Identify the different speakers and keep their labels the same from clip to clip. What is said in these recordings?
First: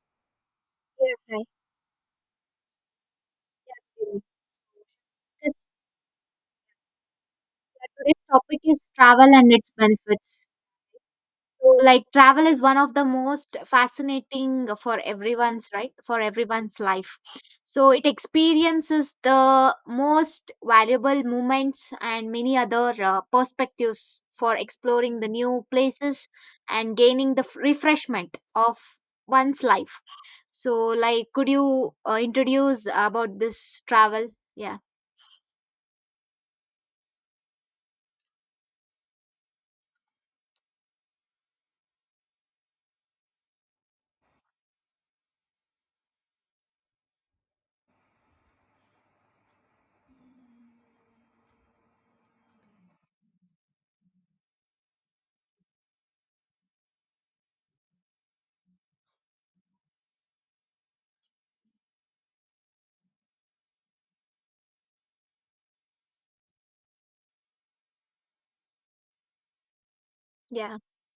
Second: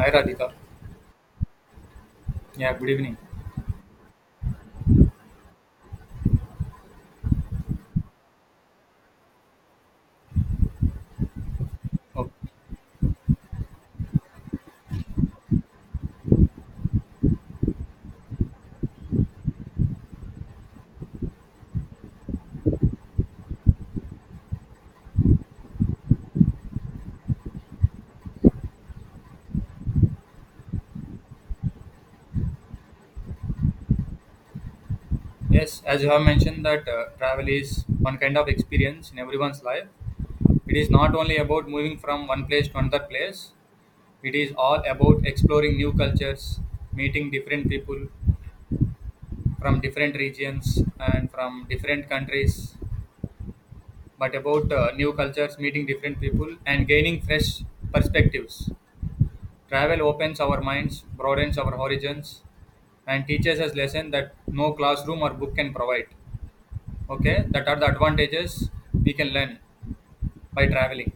Speaker 1: Hi Radhika.
Speaker 2: Yeah, hi.
Speaker 1: Yeah, good evening.
Speaker 2: Because today's topic is travel and its benefits. So, like,
Speaker 1: Oh,
Speaker 2: travel is one of the most fascinating for everyone's right for everyone's life. So, it experiences the most valuable moments and many other perspectives for exploring the new places and gaining the refreshment of one's life. So, like, could you introduce about this travel? Yeah,
Speaker 1: yes, as you have mentioned that travel is one kind of experience in everyone's life. It is not only about moving from one place to another place. It is all about exploring new cultures, meeting different people from different regions and from different countries. But about new cultures, meeting different people and gaining fresh perspectives. Travel opens our minds, broadens our horizons, and teaches us lessons that no classroom or book can provide. Okay, that are the advantages we can learn by
Speaker 2: yeah.
Speaker 1: traveling.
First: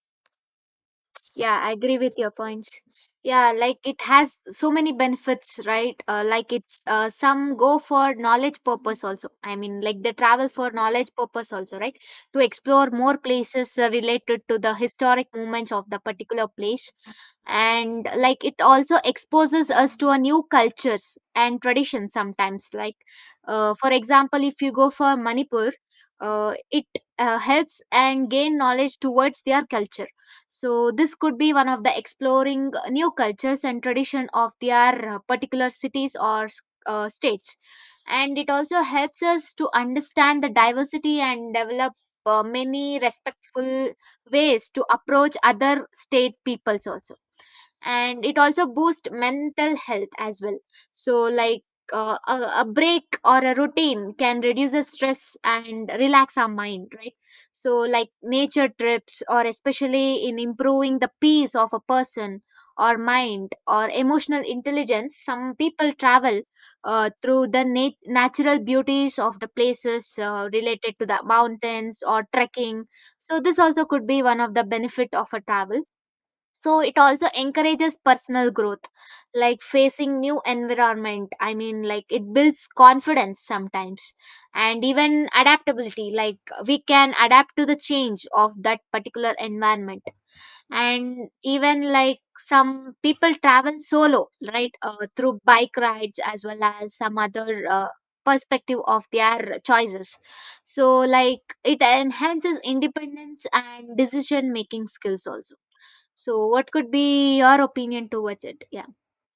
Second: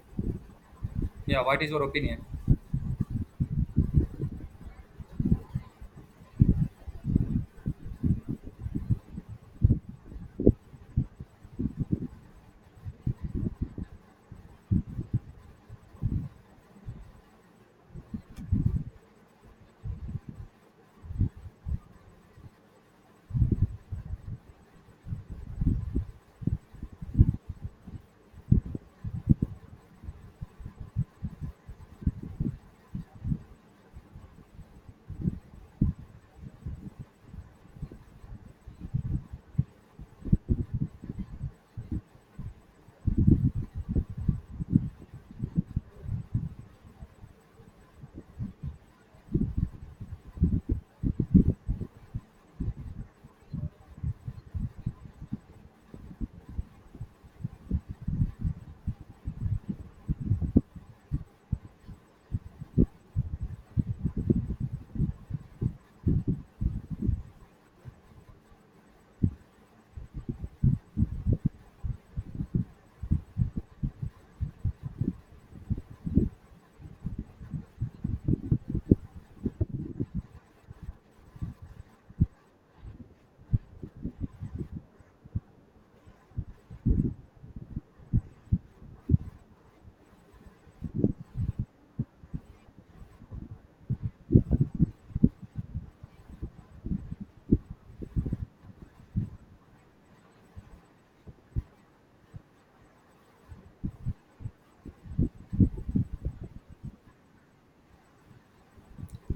Speaker 1: Yeah,
Speaker 2: Yeah,
Speaker 1: what
Speaker 2: I
Speaker 1: is your
Speaker 2: agree with
Speaker 1: opinion?
Speaker 2: your points. Yeah, like it has so many benefits, right? Like it's some go for knowledge purpose also. I mean, like they travel for knowledge purpose also, right? To explore more places related to the historic moments of the particular place, and like it also exposes us to a new cultures and traditions sometimes like for example if you go for Manipur, it helps and gain knowledge towards their culture. So this could be one of the exploring new cultures and tradition of their particular cities or states, and it also helps us to understand the diversity and develop many respectful ways to approach other state peoples also, and it also boosts mental health as well. So like a break or a routine can reduce the stress and relax our mind, right? So like nature trips or especially in improving the peace of a person or mind or emotional intelligence, some people travel through the natural beauties of the places related to the mountains or trekking. So this also could be one of the benefit of a travel. So it also encourages personal growth, like facing new environment. I mean, like it builds confidence sometimes, and even adaptability, like we can adapt to the change of that particular environment. And even like some people travel solo, right? Through bike rides as well as some other perspective of their choices. So like it enhances independence and decision making skills also. So, what could be your opinion towards it? Yeah,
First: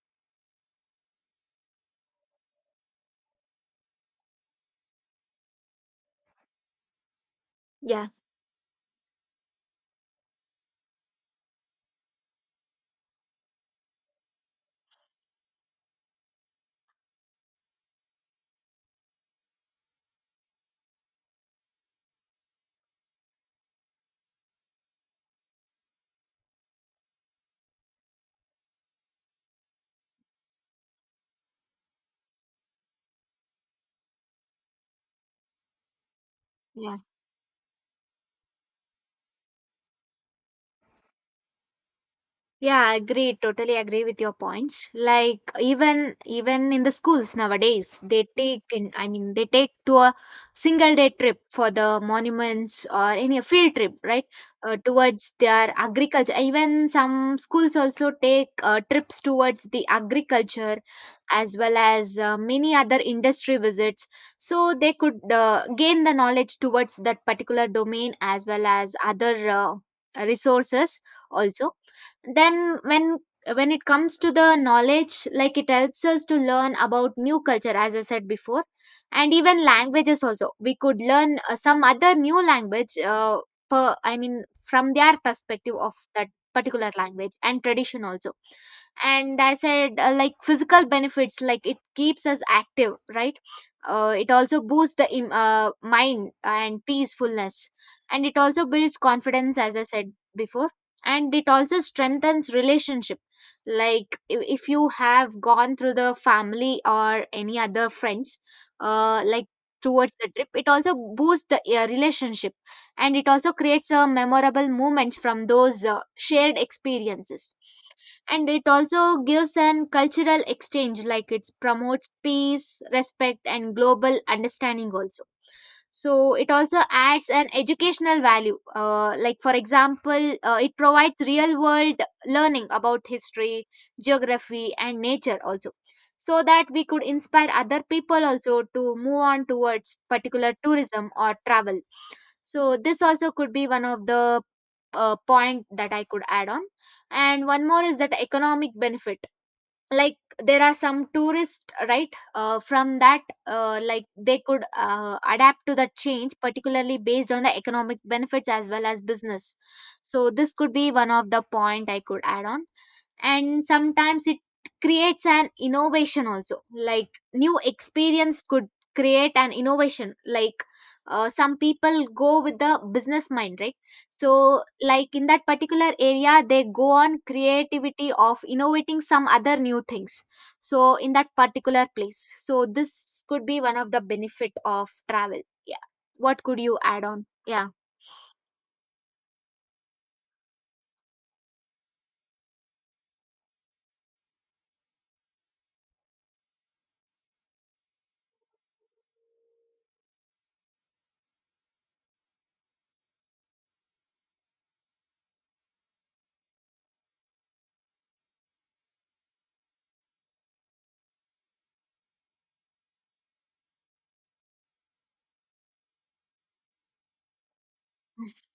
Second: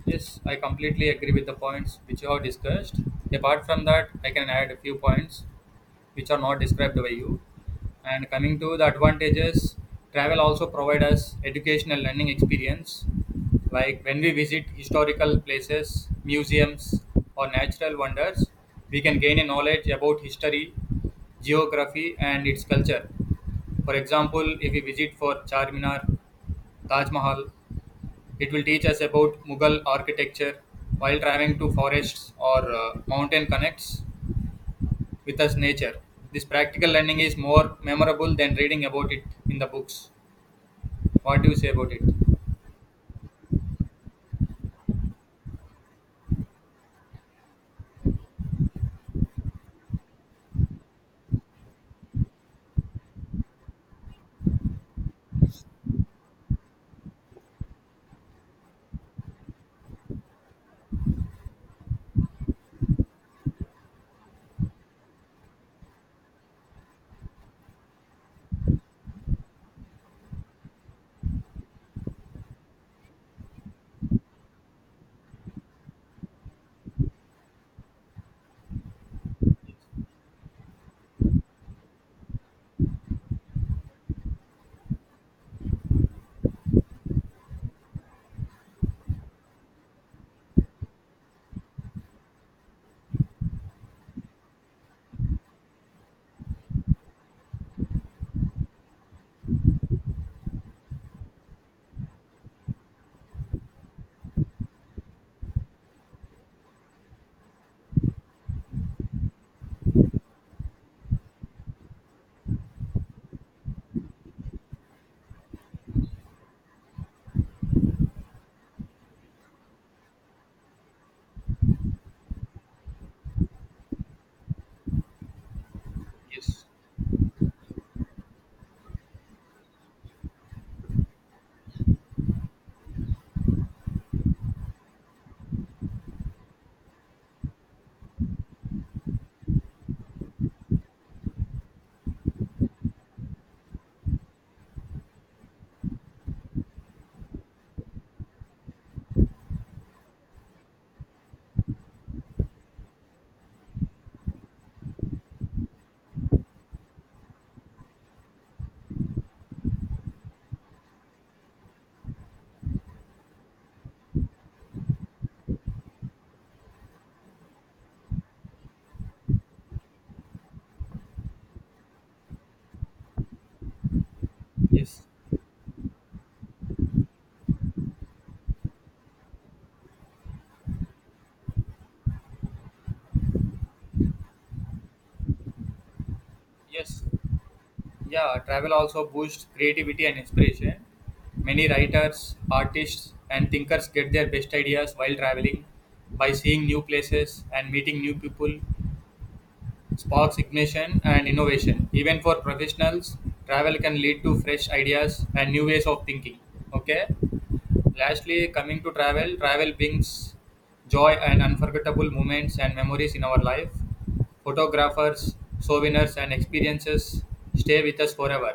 Speaker 1: Yes, I completely agree with the points which you have discussed. Apart from that, I can add a few points which are not described by you.
Speaker 2: yeah,
Speaker 1: And coming to the advantages, travel also provide us educational learning experience. Like when we visit historical places, museums, or natural wonders, we can gain a knowledge about history, geography, and its culture. For example, if we visit for Charminar, Taj Mahal, it will teach us about Mughal architecture while traveling to forests or mountain connects with us nature. This practical
Speaker 2: yeah.
Speaker 1: learning is more memorable than reading about it in the books. What do you say about it?
Speaker 2: Yeah, agreed. Totally agree with your points. Like even in the schools nowadays, they take in, I mean they take to a single day trip for the monuments or any field trip, right? Towards their agriculture. Even some schools also take trips towards the agriculture as well as many other industry visits, so they could gain the knowledge towards that particular domain as well as other resources also. Then when it comes to the knowledge, like it helps us to learn about new culture, as I said before. And even languages also, we could learn some other new language I mean from their perspective of that particular language and tradition also. And I said like physical benefits, like it keeps us active, right? It also boosts the mind and peacefulness, and it also builds confidence as I said before. And it also strengthens relationship. Like if you have gone through the family or any other friends, like towards the trip, it also boosts the relationship, and it also creates a memorable moments from those shared experiences. And it also gives an cultural exchange, like it promotes peace, respect and global understanding also. So it
Speaker 1: Yes,
Speaker 2: also adds an educational value. Like for example, it provides real world learning about history, geography and nature also, so that we could inspire other people also to move on towards particular tourism or travel. So this also could be one of the point that I could add on. And one more is that economic benefit. Like there are some tourists, right? From that like they could adapt to the change particularly based on the economic benefits as well as business. So this could be one of the point I could add on. And sometimes it creates an innovation also, like new experience could create an innovation, like some people go with the business mind, right? So
Speaker 1: yes,
Speaker 2: like in that particular area, they go on creativity of innovating some other new things. So in that particular place, so this could be one of the benefit of travel. Yeah, what could you
Speaker 1: yes.
Speaker 2: add on? Yeah,
Speaker 1: Yeah, travel also boosts creativity and inspiration. Many writers, artists, and thinkers get their best ideas while traveling by seeing new places and meeting new people. Sparks ignition and innovation. Even for professionals, travel can lead to fresh ideas and new ways of thinking. Okay. Lastly, coming to travel, travel brings joy and unforgettable moments and memories in our life. Photographers, souvenirs, and experiences stay with us forever.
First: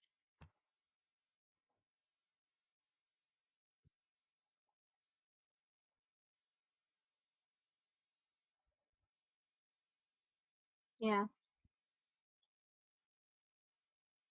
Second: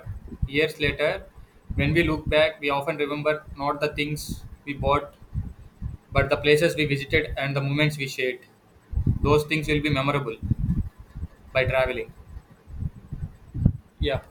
Speaker 1: Years later, when we look back, we often remember not the things we bought, but the places we visited and the moments we shared. Those things will be memorable
Speaker 2: yeah.
Speaker 1: by traveling. Yeah.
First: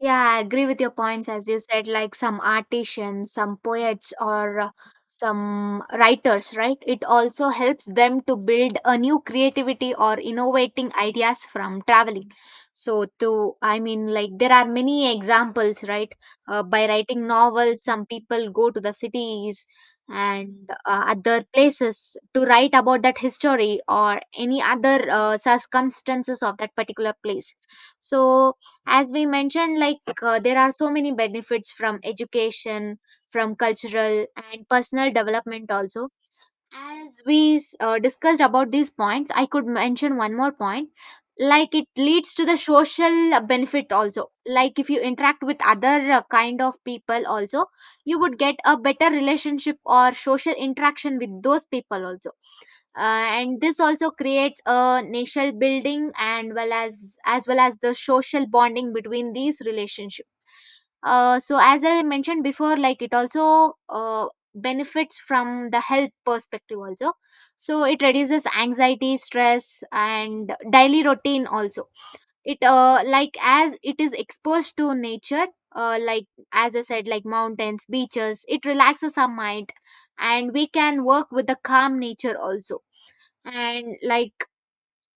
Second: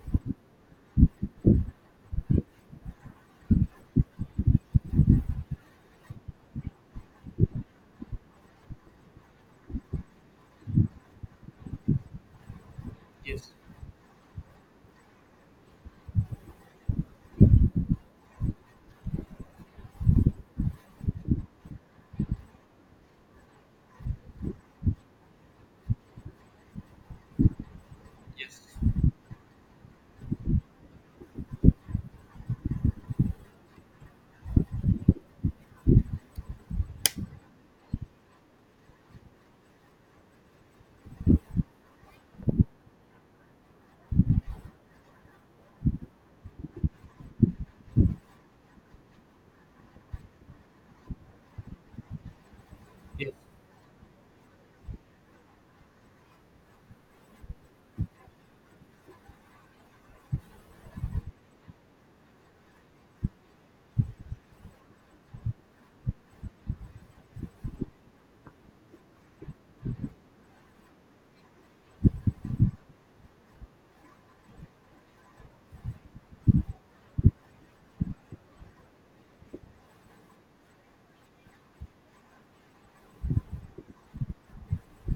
Speaker 2: Yeah, I agree with your points. As you said, like some artisans, some poets, or some writers, right? It also helps them to build a new creativity or innovating ideas from traveling. So,
Speaker 1: Yes,
Speaker 2: to I mean, like there are many examples, right? By writing novels, some people go to the cities and other places to write about that history or any other circumstances of that particular place. So
Speaker 1: yes,
Speaker 2: as we mentioned, like there are so many benefits from education, from cultural and personal development also. As we discussed about these points, I could mention one more point. Like it leads to the social benefit also. Like if you interact with other kind of people also, you would get a better relationship or social interaction with those people also.
Speaker 1: yes,
Speaker 2: And this also creates a nation building and well as well as the social bonding between these relationships. So as I mentioned before, like it also benefits from the health perspective also. So it reduces anxiety, stress and daily routine also. It like as it is exposed to nature, like as I said, like mountains, beaches, it relaxes our mind, and we can work with the calm nature also. And like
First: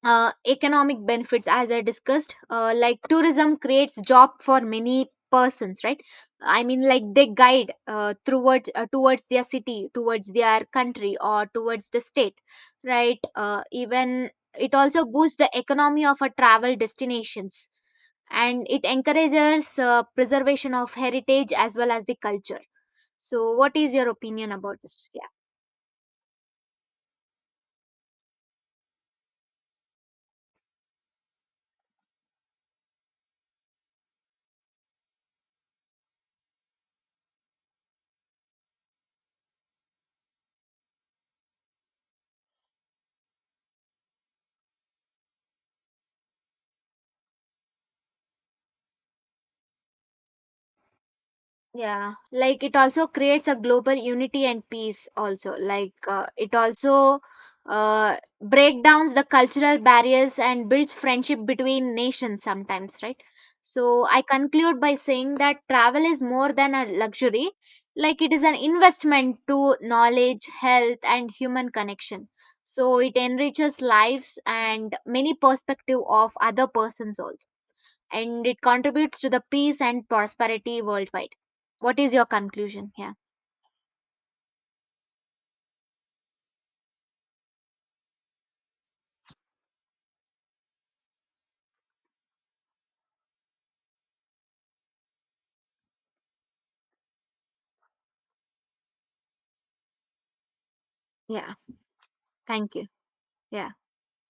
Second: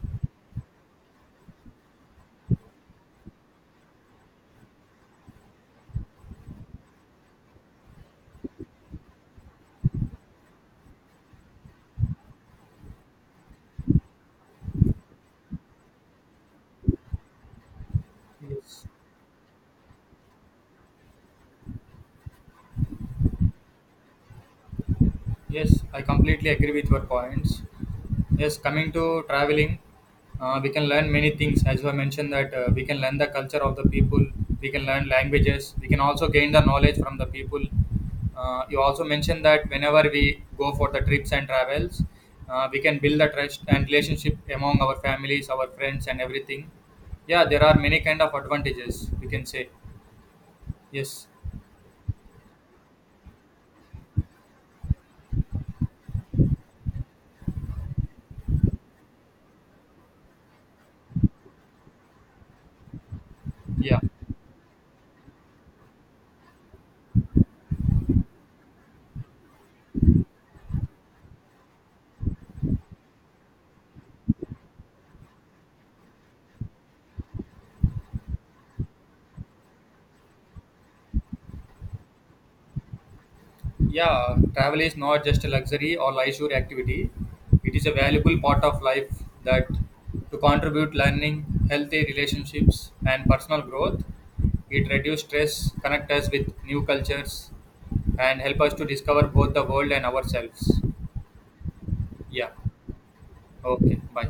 Speaker 2: economic benefits, as I discussed, like tourism creates job for many persons, right? I mean, like they guide towards their city, towards their country or towards the state, right? Even it also boosts the economy of a travel destinations, and it
Speaker 1: yes,
Speaker 2: encourages preservation of heritage as well as the culture. So what is your opinion about this? Yeah.
Speaker 1: yes. I completely agree with your points. Yes, coming to traveling, we can learn many things. As I mentioned, that we can learn the culture of the people, we can learn languages, we can also gain the knowledge from the people. You also mentioned that whenever we go for the trips and travels, we can build the trust and relationship among our families, our friends, and everything. Yeah, there are many kind of advantages. We can say yes.
Speaker 2: Yeah, like it also creates a global unity and peace also. Like it also break downs the cultural barriers and builds friendship between nations sometimes, right?
Speaker 1: Yeah.
Speaker 2: So I conclude by saying that travel is more than a luxury. Like it is an investment to knowledge, health, and human connection. So it enriches lives and many perspective of other persons also, and it contributes to the peace and prosperity worldwide. What is your conclusion here?
Speaker 1: Yeah, travel is not just a luxury or leisure activity. It is a valuable part of life that to contribute learning, healthy relationships and personal growth. It reduces stress, connect us with new cultures and help us to discover both the world and ourselves.
Speaker 2: Yeah.
Speaker 1: Yeah.
Speaker 2: Thank you. Yeah.
Speaker 1: Okay, bye.